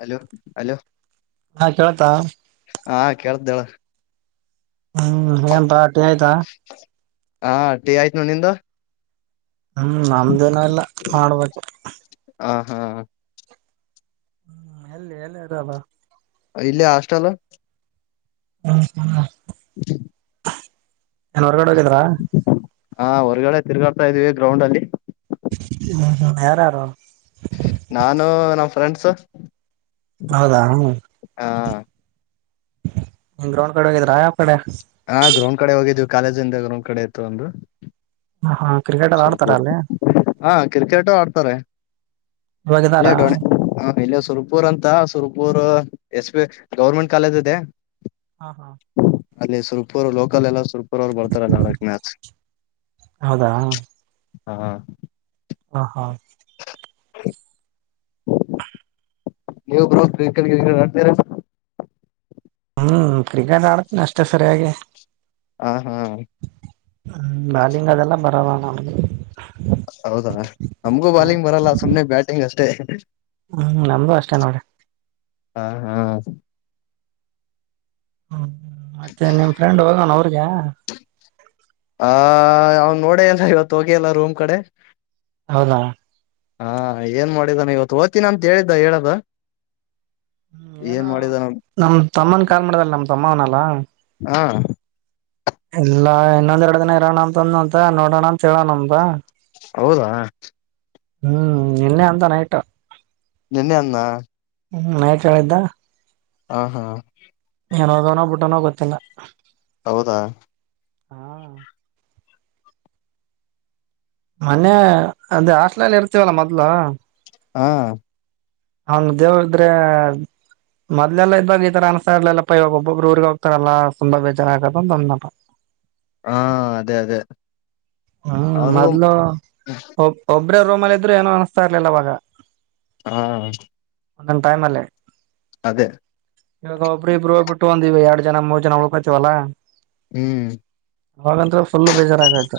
Hello hello? [unintelligible] ಆತ ಅಳಪ್ಪಾ? [unintelligible] ಹಾ ಕೇಳದಳ್ಳ [unintelligible] ಹೂ ಏನ್ ಪಾ ಟಿ ಆಯ್ತಾ. [unintelligible] ಆ ಟಿ ಆಯ್ತ ನಿಂದು [unintelligible] ಹೂ ನಮ್ದ ಇನ್ ಇಲ್ಲ ಮಾಡ್ಬೇಕು. [unintelligible] ಹ [unintelligible] ಹ ಎಲ್ಲಿ ಎಲ್ಲಿ ಅದನಾ? [unintelligible] ಇಲ್ಲೇ ಹಾಸ್ಟೆಲ್ [unintelligible] ಹ ಪಾ [unintelligible] [unintelligible] ಏನ್ ಹೊರಗಡೆ ಹೋಗಿದ್ರಾ? [unintelligible] ಹಾ ಹೊರಗಡೆ ತಿರ್ಗಾಡ್ತ ಇದೀವಿ ಗ್ರೌಂಡ್ ಅಲ್ಲಿ. [unintelligible] ಹು ಹು ಯಾರ ಅವರು? [unintelligible] ನಾನು ನಮ್ಮ ಫ್ರೆಂಡ್ಸ್. [unintelligible] ಹೌದಾ ಹು ಹ ಗ್ರೌಂಡ್ ಕಡೆ ಅದಿರಾ? [unintelligible] ಹಾ ಗ್ರೌಂಡ್ ಕಡೆ ಹೋಗಿದ್ವಿ ಕಾಲೇಜ್ಂದ ಗ್ರೌಂಡ್ ಕಡೆ ಇತ್ತು ಒಂದು. [unintelligible] ಹಾ ಹಾ ಕ್ರಿಕೆಟ್ ಎಲ್ಲ ಆಡ್ತಾರ ಸುರ್ಪುರ್ ಅಲ್ಲಿ? [unintelligible] ಹಾ ಕ್ರಿಕೆಟು ಆಡ್ತಾರೆ. [unintelligible] ಹೋಗಿದ್ದಾರಾ ಇಲ್ಲಿ ಸುರ್ಪೂರ್ ಅಂತ ಸುರ್ಪೂರ್ ಎಸ್ ಪ ಗೌರ್ಮೆಂಟ್ ಕಾಲೇಜ್ ಇದೆ ಹ ಹಾ ಅಲ್ಲಿ ಸುರ್ಪುರ್ ಲೋಕಲ್ ಎಲ್ಲ ಸುರ್ಪುರ್ ಅವರು ಬರ್ತಾರಲ್ಲ ಹರ ಮಸ್ ಹೌದಾ ಹಾ [unintelligible] ಹ ಹಾ [unintelligible] [unintelligible] [inaudible] ನೀವ ಬರು ಕ್ರಿಕೆಟ್ ಕ್ರಿಕೆಟ್ ಆಡ್ತೀರಾ? [unintelligible] ಹೂ ಕ್ರಿಕೆಟ್ ಆಡತನ ಅಷ್ಟೇ ಸರಿಯಾಗಿ, [unintelligible] ಹಾ ಹಾ [unintelligible] ಹು ಬಾಲಿಂಗ ಅದ ಎಲ್ಲಾ ಬರಲ್ಲ ನಮಗೆ [unintelligible] ಹೌದಾ ನಮ್ಗೂ ಬಾಲಿಂಗ್ ಬರಲ್ಲ ಸುಮನೆ ಬ್ಯಾಟಿಂಗ್ ಅಷ್ಟೇ? [unintelligible] ಹ ನಮಗ ಅಷ್ಟೇ ನೋಡ್ರಿ. [unintelligible] ಹಾ ಹಾ [unintelligible] ಹ್ಮ್ ಮತ್ತೆ ನಿಮ್ ಫ್ರೆಂಡ್ ಹೋಗೋಣ ಊರಿಗೆ ಹ ಅವನ್ ನೋಡಲ್ಲ ಇವತ್ತು ಹೋಗಿ ಎಲ್ಲ ರೂಮ್ ಕಡೆ ಹೌದ ಹಾ ಏನ್ ಮಾಡಿದಾನ ಇವತ್ತು ಓದ್ತೀನ ಅಂತ ಹೇಳಿದ್ದ ಹೇಳದ ಹ್ಮ್ ಏನ ಏನ್ ಮಾಡಿದಾನ ನಮ ತಮ್ಮನ್ ಕಾರ್ ಮಾಡ್ದಲ್ಲ ನಮ ತಮ್ಮ ಅವನಲ್ಲ ಹ ಇಲ್ಲಾ ಇನ್ನೊಂದ್ ಎರಡು ದಿನ ಇರೋಣ ಅಂತಂದ ಅಂತ ನೋಡೋಣ ಅಂತ ಹೇಳೋಣ ಅ್ದ ಒಬ್ಬ ಹೌದಾ ಹ್ಮ್ ನಿನ್ನೆ ಅಂತಾನಯತು ನಿನ್ನೆ ಅನ್ನ ಹ್ಮಮ್ಯಾಚ್ ಆಡಿದ್ದ ಹಾ ಹಾ ಏನದನೋ ಬಿಟ್ಟನೋ ಗೊತ್ತಿಲ್ಲ ಹೌದಾ ಹಾ ಮೊನ್ನೆ ಅದೇ ಹಾಟ್ಲಲಿ ಇರ್ತೀವಲ್ಲ ಮೊದ್ಲು ಹಾ ಹಂಗ ದೇವ ಇದ್ರೆ ಮೊಲೆಲ್ಲ ಇದ್ದಾಗ ಈ ತರ ಅನ್ಸತ ಇರ್ಲಿಲ್ಲಪ್ಪ ಇವಾಗ ಒಬ್ಬೊಬ್ರು ಊ್ರರಿಗೆ ಹೋಗ್ತಾರಲ್ಲ ತುಂಬ ಬೇಜಾರ ಆಕತಂತಂದ್ನಾ ಹಾ ಅದೇ ಅದೇ ಹ್ಮ್ ಅವನಿಗೂ ಮೊದ್ಲು ಒಬ್ರೇ ರೂಮ್ಲ್ಇದ್ರು ಏನೋ ಅನಿಸ್ತಾ ಇರ್ಲಿಲ್ಲ ಅವವಾಗ ಹಾ ಒಂದೊಟೈಮ್ ಅಲ್ಲಿಇವಾಗ ಒಬ್ಬ್ರ ಇಬ್ಬರುಗ್ ಬಿಟ್ಟು ಒಂದವಿ ಎರಡು ಜನ ಮೂರು ಜನ ಉಳ್ಕೋತವಲ್ಲಾ ಹ್ಮ್ ಅವಂತ್ರ ಫುಲ್ಬೇಜಾರಾಗ ಆಯತ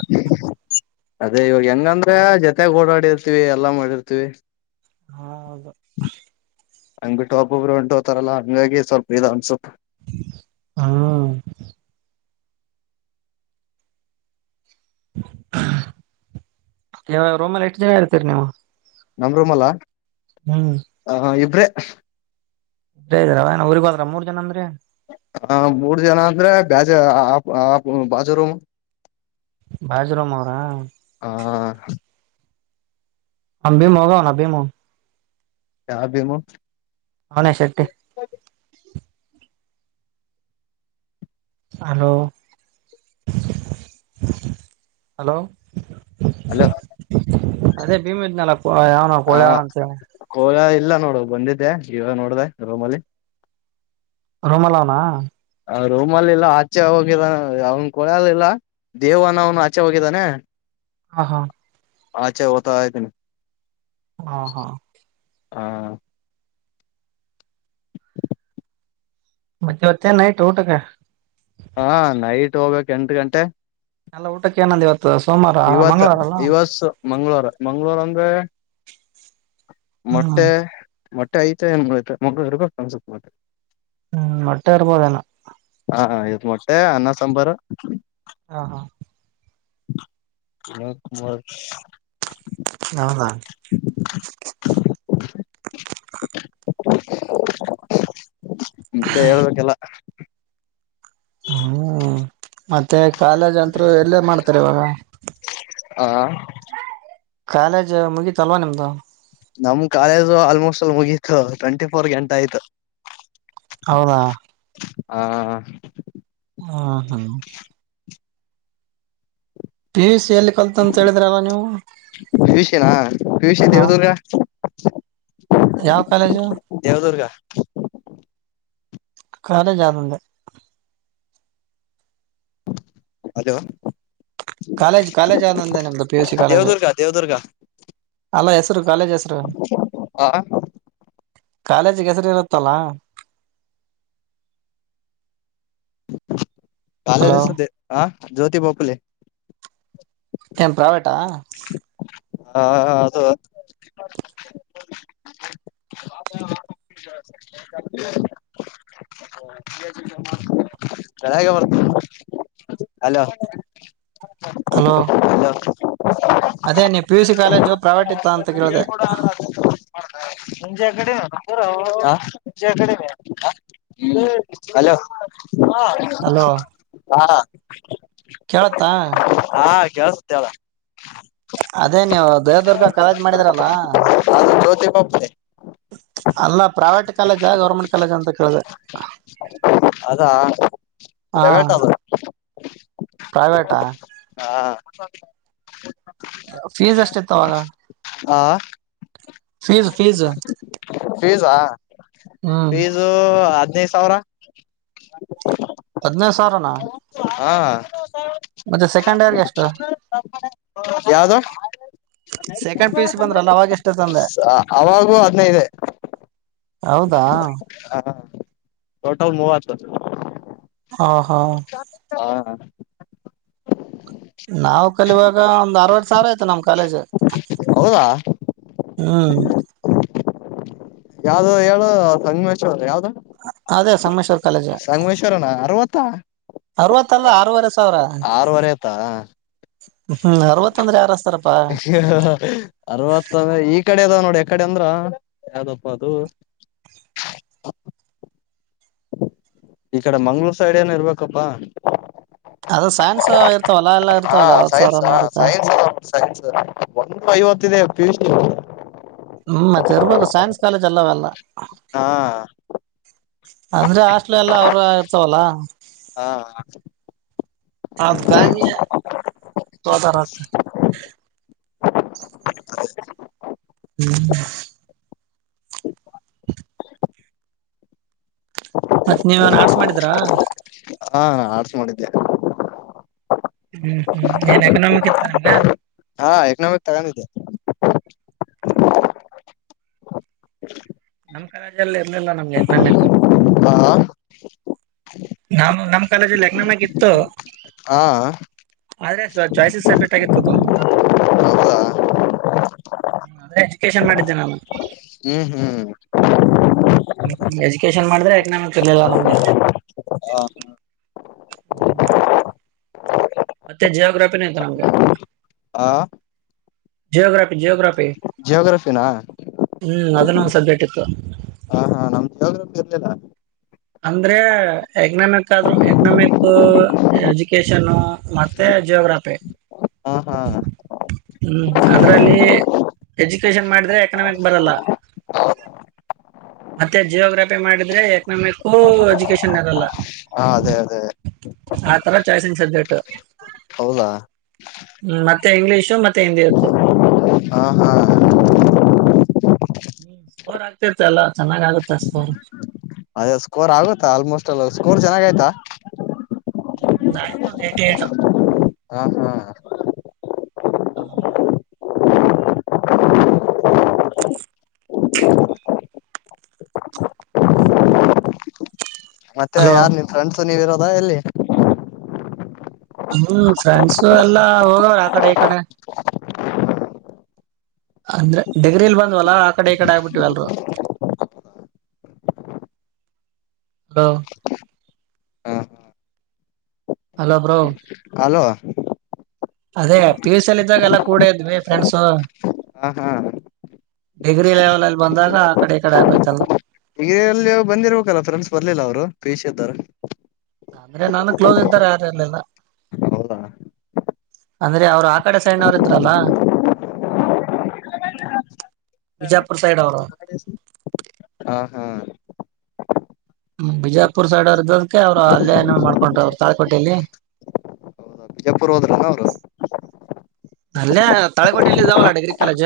ಅದೇ ಇವಾಗ ಹೆಂಗಂದ್ರೆ ಜೊತೆಗ್ ಓಡಾಡಿರ್ತಿವಿ ಎಲ್ಲಾ ಮಾಡಿರ್ತಿವಿ ಹಾೌದು ಹಂಗ್ ಬಿ ಟಾಪ್ ಒಬ್ರು ಹೊಂಟ ಹೋತಾರಲ್ಲ ಹಂಗಾಗಿ ಸ್ವಲ್ಪ ಇ ಒಂದಸೊಪ್ ಹಾ ಯಾವಾಗ ರೋಮಲ್ಲಿ ಎಷ್ಟು ಜನ ಇರ್ತೀರಿ ನೀವು ನಮ ರೂಮ್ ಅಲ್ಲ ಹ್ಮ್ ಹಾ ಇಬ್ರೆ ಇ ಇದರ ಊರ್ ಬಾದ್ರ ಮೂರ್ ಜನ ಅಂದ್ರೀ ಹ ಮೂರ್ ಜನ ಅಂದ್ರೆ ಬಾಜ ಆ ಬಾಜರುೂಮ ಬಾಜರಾಮ ಅವರಾ ಹ ಅಭ ಮೋಗ ಅಭ ಮ ಯಾ ಭೀಮು ಅವನ ಶೆಟ್ಟಿ ಹಲೋ ಹಲೋ ಹಲೋ ಅದೇ ಭೀಮ ಇದ್ನಲ್ಲ ಯಾವನಾವ ಹ ಕೊಳೆಅಂತ ಹೇಳಿ ಕೋಳ ಇಲ್ಲ ನೋಡ ಬಂದಿದ್ದೆ ಇವಾಗ ನೋಡಿದೆ ರೋಮ್ ಅಲ್ಲಿ ರೋಮಾಲ ಅವನಾ ಆ ರೂಮಲ್ಲಿ ಇಲ್ಲ ಆಚೆ ಹೋಗಿಲ್ಲ ಅವನ್ ಕೊಳಾಲಿಲ್ಲ ದೇವಾನನು ಆಚೆ ಹೋಗಿದಾನೆ ಹಾ ಹಾ ಅಛೆ ಹೊತ್ತ ಆಯತನೆ ಹಾ ಹಾ ಹಾ [inaudible] ಮಧ್ಯೆವತ್ತ ನೈಟ್ ಊಟಕ್ಕೆ ಹಾ ನೈಟ್ ಹೋಗ್ಬೇಕಕ್ು ಎಂಟ ಗಂಟೆ ಎಲ್ಲ ಊಟಕ್ಕೆ ಏನಂದ್ ಇವತ್ತು ಸೋಮವಾರ ಇವತ್ ಮಂಗಳವಾರ ಅಲ್ಲ ಇವ ಮಂಗಳವಾರ ಮಂಗಳ ವಾರ ಅಂದ್ರೆ ಹ್ಮ್ ಮೊಟ್ಟೆ ಮೊಟ್ಟೆ ಐತಏ ಮೇ ಬಿ ಇರ್ಬೇಕು ಅನ್ಸುತ್ತೆ ಮೊಟ್ಟೆ ಹೂ ಮೊಟ್ಟೆ ಇರ್ಬೋದೇನ ಹಾ ಇದು ಮೊಟ್ಟೆ ಅನ್ನ ಸಾಂಬಾರು ಹಾ ಹಾ ತ ಮರ್ ಹೌದ ಮತ್ತೆ ಹೇಳ್ಬೇಕಲ್ಲ ಹೂ ಮತ್ತೆ ಕಾಲೇಜ್ ಅಂತರು ಎಲ್ಲೇ ಮಾಡ್ತಾರೆ ಇವಾಗ ಹಾ ಕಾಲೇಜ್ ಮುಗೀತಲ್ವಾ ನಿಮ್ದು ನಮ್ ಕಾಲೇಜು ಆಲ್ಮೋಸ್ಟ್ ಅಲ್ಲಿ ಮುಗೀತು ಟ್ವೆಂಟಿ ಫೋರ್ ಎಂಡ್ ಆಯ್ತು ಹೌದಾ ಹಾ ಹ ಹ್ಮ ಪಿ ಸ ಪಿ ಯು ಸಿ ನಾ ಪಿ ಯು ಸಿ ಹ ದೇವದುರ್ಗ ಯಾವ ಕಾಲೇಜು ದೇವದುರ್ಗ ಕಾಲೇಜ್ ಯಾವ್ದು ಅಂದೆ ಹಲೋ ಕಾಲೇಜ್ ಕಾಲೇಜ್ ಯಾವ್ದು ಅಂದೆ ನಮ್ದು P U C college Devadurga Devadurga ಅಲ್ಲ ಹೆಸರು ಕಾಲೇಜ್ ಹೆಸರು ಆ ಕಾಲೇಜ್ಗೆ ಹೆಸರಿ ಇರುತ್ತಲ್ಲಾ ಕಾಲೇಜ್ ಹೆಸರು ಹ ಜ್ಯೋತಿ ಬಾಪುಲೆ ಏನ್ ಪ್ರಾವೇಟಾ ಹಾ ಅದು ಹ ಬೆಳ್ಳಗೆ ಬರ್ನಿ ಅಲೋ ಹಲೋ ಅದೇ ನೀ ಪಿ ಯುಸಿ ಕಾಲೇಜು ಪ್ರಾವಟಿತ್ತ ಅಂತ ಕೇಳದೆೆ ಹ ಮುಂಜೆ ಆ ಕಡೆ ಮುಂಜೆ ಕಡೆ ಹಲೋ ಹ ಹಲೋ ಹಾ ಕೇಳತ್ತಾ [unintelligible] ಅದೇ ನೀವು ದೇವದುರ್ಗ ಕಾಲೇಜ್ ಮಾಡಿದ್ರಲ್ಲ ಅದು ಜ್ಯೋತಿ ಬಾಪುಲೆ ಅಲ್ಲ ಪ್ರೈವೇಟ್ ಕಾಲೇಜ ಗೌರ್ಮೆಂಟ್ ಕಾಲೇಜ ಅಂತ ಕೇಳಿದೆ ಹಾ [unintelligible] ಪ್ರೈವೇಟಾ ಹ ಫೀಸ್ ಅಷ್ಟ ಇತ್ತ ಅವಾಗ ಹಾ ಫೀಸ್ ಫೀಸ್ ಫೀಸಾ ಹ್ಮ್ ಫೀಸು ಹದ್ಿನೈದು ಸಾವಿರ ಹದ್ನೈದು ಸಾವಿರನಾ ಹಾ ಮತ್ತೆ ಸೆಕೆಂಡ್ ಇಯರ್ಗೆ ಎಷ್ಟು ಯಾವ್ದ ಸೆಕೆಂಡ್ ಪಿ ಯು ಸಿ ಬಂದ್ರಲ್ಲ ಅವಾಗ ಎಷ್ಟ ತಂದೆ ಅವಾಗೂ ಹದ್ಿನೈದೇ ಹೌದಾ ಟೋಟಲ್ ಮೂವತ್ತು ಹಾ ಹಾ [inaudible] ನಾವವು ಕಲೀವಾಗ ಒಂದ್ ಅರ್ವತ್ ಸಾವಿರ ಆಯ್ತು ನಮ್ ಕಾಲೇಜ್ ಹೌದಾ ಹ್ಮ್ ಯಾವ್ದ ಹೇಳ [unintelligible] ಯಾವ್ದ ಅದೇ ಸಮ್ಮೇಶ್ವರ್ ಕಾಲೇಜ ಸಂಗಮೇಶ್ವರನ ಅರವತ್ತ ಅರವತ್ತಲ್ಲ ಆರವರೆ ಸಾವಿರ ಆರವರೆ ಆಯತಾ ಹ್ಮ್ ಅರವತ್ತ ಅಂದ್ರೆ ಯಾರ ಹಸ್ತಾರಪ್ಪಾ ಅರವತ್ತ ಈ ಕಡೆ ಇದಾವೆ ನೋಡ ಕಡೆ ಅಂದ್ರ ಯಾವ್ದಪ್ಪ ಅದು ಈ ಕಡೆ ಮಂಗ್ಳೂರ್ ಸೈಡ್ ಏನ ಇರ್ಬೇಕಪ್ಪಾ ಅದು ಸೈನ್ಸ್ ಇರ್ತಾವಲ್ಲ ಎಲ್ಲ ಹಾ ಇರ್ತಾವಲ್ಲ ಅರವತ್ ಸೈನ್ಸ್ ಸಾವಿರನ ಹ ಇರುತ್ತೆ ಸೈನ್ಸ್ ಅ ಸೈನ್ಸ್ ಒಂದು ಐವತ್ತಿದೆ [unintelligible] ಹ್ಮ್ ಮತ್ತೆ ಇರ್ಬದು ಸೈನ್ಸ್ ಕಾಲೇಜ್ ಅಲ್ಲ ಅವೆಲ್ಲ ಹಾ ಅಂದ್ರೆ ಹಾಸ್ಟೆಲ್ ಎಲ್ಲ ಅವ್ರ ಇರ್ತವಲ್ಲಾ ಹಾ ಹಾ [unintelligible] [inaudible] [inaudible] ಮತ್ತತ್ ನೀವನ್ ಆಡ್ಸ್ ಮಾಡಿದ್ರಾ ಹಾ ನಾ ಆಡ್ಸ ಮಾಡಿದ್ದೆ ಹ್ಮ್ ಹ್ಮ್ ಏನ್ ಎಕನಾಮಿಕ್ ಇತ್ತ ನಿಮಗೆ ಹಾ ಎಕನಾಮಿಕ್ ತಗೊಂಡಿದ್ದೆ [inaudible] [inaudible] ನಮ್ ಕಾಲೇಜ್ಜಲ್ಲಿ ಇರ್ಲಿಲ್ಲ ನಮಗೆ [unintelligible] ಹಾ ನಮ್ ಕಾಲೇಜಲ್ಲಿ ಎಕನಾಮಿಕ್ ಇತ್ತು ಹಾ ಆದ್ರೆ ಸ್ ಚಾಯ್ಸಸ್ ಸಬ್ಜೆಕ್ಟ್ ಆಗಿತ್ತು ಹೌದಾ ಎಜುಕೇಶನ್ ಮಾಡಿದ್ದೇ ನಾನು ಹ್ಮ್ ಹ್ಮ್್ಮ ಹ್ಮ ಎಜುಕೇಶನ್ ಮಾಡಿದ್ರೆ ಎಕನಾಮಿಕ್ಸ್ ಇರ್ಲಿಲ್ಲ ನಮ್ಗೆ ಹ [inaudible] ಮತ್ತೆ ಜಿಯೋಗ್ರಫಿಿನ ಇತ್ತು ನಮ್ಗೆ ಹಾ ಜಿಯೋಗ್ರಫಿ ಜಿಯೋಗ್ರಾಫಿ ಜಿಯೋಗ್ರಫಿನ ಹ್ಮ್ ಅದನ್ನಂದು ಸಬ್ಜೆಕ್ಟ್ ಇತ್ತು ಹ ಹಾ ನಮ್ದ ಜಿಯಾಗ್ರಫಿ ಇರ್ಲಿಲ್ಲ ಅಂದ್ರೆ ಎಕನಾಮಿಕ್ ಆದ್ರರು ಎಕನಾಮಿಕ್ ಎಜುಕೇಶನ್ ಮತ್ತೆ ಜಿಯೋಗ್ರಾಫಿ [inaudible] ಹ್ಮ್ ಅದ್ರಲ್ಲಿ ಎಜುಕೇಶನ್ ಮಾಡಿದ್ರೆ ಎಕನಾಮಿಕ್ ಬರಲ್ಲ ಮತ್ತೆ ಜಿಯೋಗ್ರಫಿ ಮಾಡಿದ್ರೆ ಎಕನಾಮಿಕ್ ಎಜುಕೇಶನ್ ಇರಲ್ಲ ಹ ಅದೇ ಅದೇ ಆ ತರ ಚಾಯ್ಸಂಗ ಸಬ್ಜೆಕ್ಟ್ ಹೌದಾ ಹ್ಮ ಮತ್ತೆ ಇಂಗ್ಲಿಷು ಮತ್ತೆ ಹಿಂದಿತ್ತು ಹಾ ಹಾ ಹ್ಮ ಸ್ಪೋರ್ ಆಗ್ತೇತೆ ಅಲ್ಲ ಚೆನ್ನಾಗ್ ಆಗತ್ತ ಸ್ಕೋರ್ ಅದೇ ಸ್ಕೋರ್ ಆಗುತ್ತಾ ಆಲ್ಮೋಸ್ಟ್ ಎಲ್ಲ ಸ್ಕೋರ್ ಚೆನ್ನಾಗ ಆಯ್ತಾ ಹ್ಮ ನಂದು ಟಿ ಏಟ ಹಾ ಹಾ ಹ್ಮ ಮತ್ತೆ ಹಲೋ ಯಾರ್ ನಿಮ್ ಫ್ರೆಂಡ್ಸ ನೀವಿ ಇರೋದ ಎಲ್ಲಿ ಹ್ಮ್ ಫ್ರೆಂಡ್ಸು ಎಲ್ಲಾ ಹೋಗವ್ರ ಆ ಕಡೆ ಈ ಕಡೆ ಅಂದ್ರೆ ಡಿಗ್ರಿಲ್ ಬಂದ್ವಲ್ಲ ಆ ಕಡೆ ಈ ಕಡೆ ಆಗ್ಬಿಟ್ಟವಿಲ್ರು ಹಾ ಹ ಹಲೋ ಬ್ರೋ ಹಲೋ ಅದೇ ಪಿಸ್ ಅಲ್ಲಿ ಇದ್ದಾಗೆಲ್ಲಾ ಕೂಡ ಇದ್ವಿ ಫ್ರೆಂಡ್ಸು ಹಾ ಹಾ ಡಿಗ್ರಿ ಲೆವೆಲ್ ಅಲ್ಲಿ ಬಂದಾಗ ಆ ಕಡೆ ಈ ಕಡೆ ಆಗೋಯತಲ್ಲ ಹಲ್ಲಿ ಬಂದಿರ್ಬೇಕಲ್ಲ ಫ್ರೆಂಡ್ಸ್ ಬರ್ಲಿಲ್ಲ ಅವ್ರು ಪಷಿ ಅ್ದರು ಅಂದ್ರೆ ನಾನು ಕ್ಲೋಸ್ ಇದ್ದಾರೆ ಯಾರಲ್ಲೆಲ್ಲ ಹೌದಾ ಅಂದ್ರೆ ಅವರು ಆ ಕಡೆ ಸೈಣ್ಣವ್ರ ಇದ್ರಲ್ಲ ಬಿಜಾಪುರ್ ಸೈಡ್ ಅವರು ಹಾ ಹಾ ಹ್ಮ್ ಬಿಜಾಪುರ್ ಸೈಡ್ ಅವ್ರ ಇದ್ದದಕ ಅವ್ರು ಹೌದಾ ಅಲ್ಲಯ ಏ ಮಾಡ್ಕೊಂಡ್ರ ಅವರು ತಾಳ್ಕೋಟಲ್ಲಿ ಎಪ್ಪರು ಹೋದರುನ ಅವರು ಅಲ್ಲೇ ತಳಕೋಟೆಯಲ್ಲಿ ಜಾವಲ್ಲಾ ಡಿಗ್ರಿ ಕಾಲೇಜ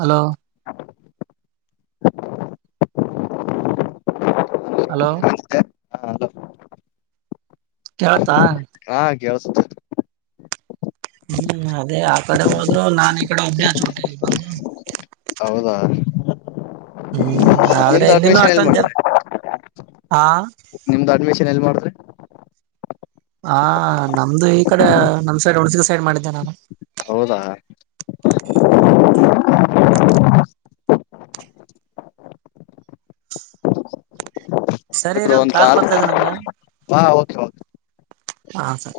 ಹಲೋ ಹಲೋ ಕೇಳ್ತಾ ಹಾಸ್ ಹ್ಮ್ ಅದೇ ಆ ಕಡೆ ಹೋದ್ರು ನಾ ಈ ಕಡೆ ಒೇಚ ಊಟ ಬಂದು ಹೌದಾ ಹ್ಮ್ ಆದ್ರೆ ನಿಮ್ದು ಇದನ್ನು ಅಡ್ಮಿಷನ್ ಎಲ್ಲಿ ಅಷ್ಟೊಂದಜಲ ಮಾಡಿದ್ರಿ ಹಾ ನಿಮ್ದ್ ಅಡ್ಮಿಷನ್ ಎಲ್ ಮಾಡ್ರೆ ಹಾ ನಮ್ದು ಈ ಕಡೆ ನಮ್ ಸೈಡ್ ಹುಣಸಗ ಸೈಡ್ ಮಾಡಿದ್ದೆ ನಾನು ಹೌದಾ ಹ್ಮ ಸರಿರ ಒಂದ್ ಕಾಲ್ ಬರ್ತದೆ ನಂಗ ಹಾ ಓಕೆ ಓಕೆ ಹಾ ಸರ್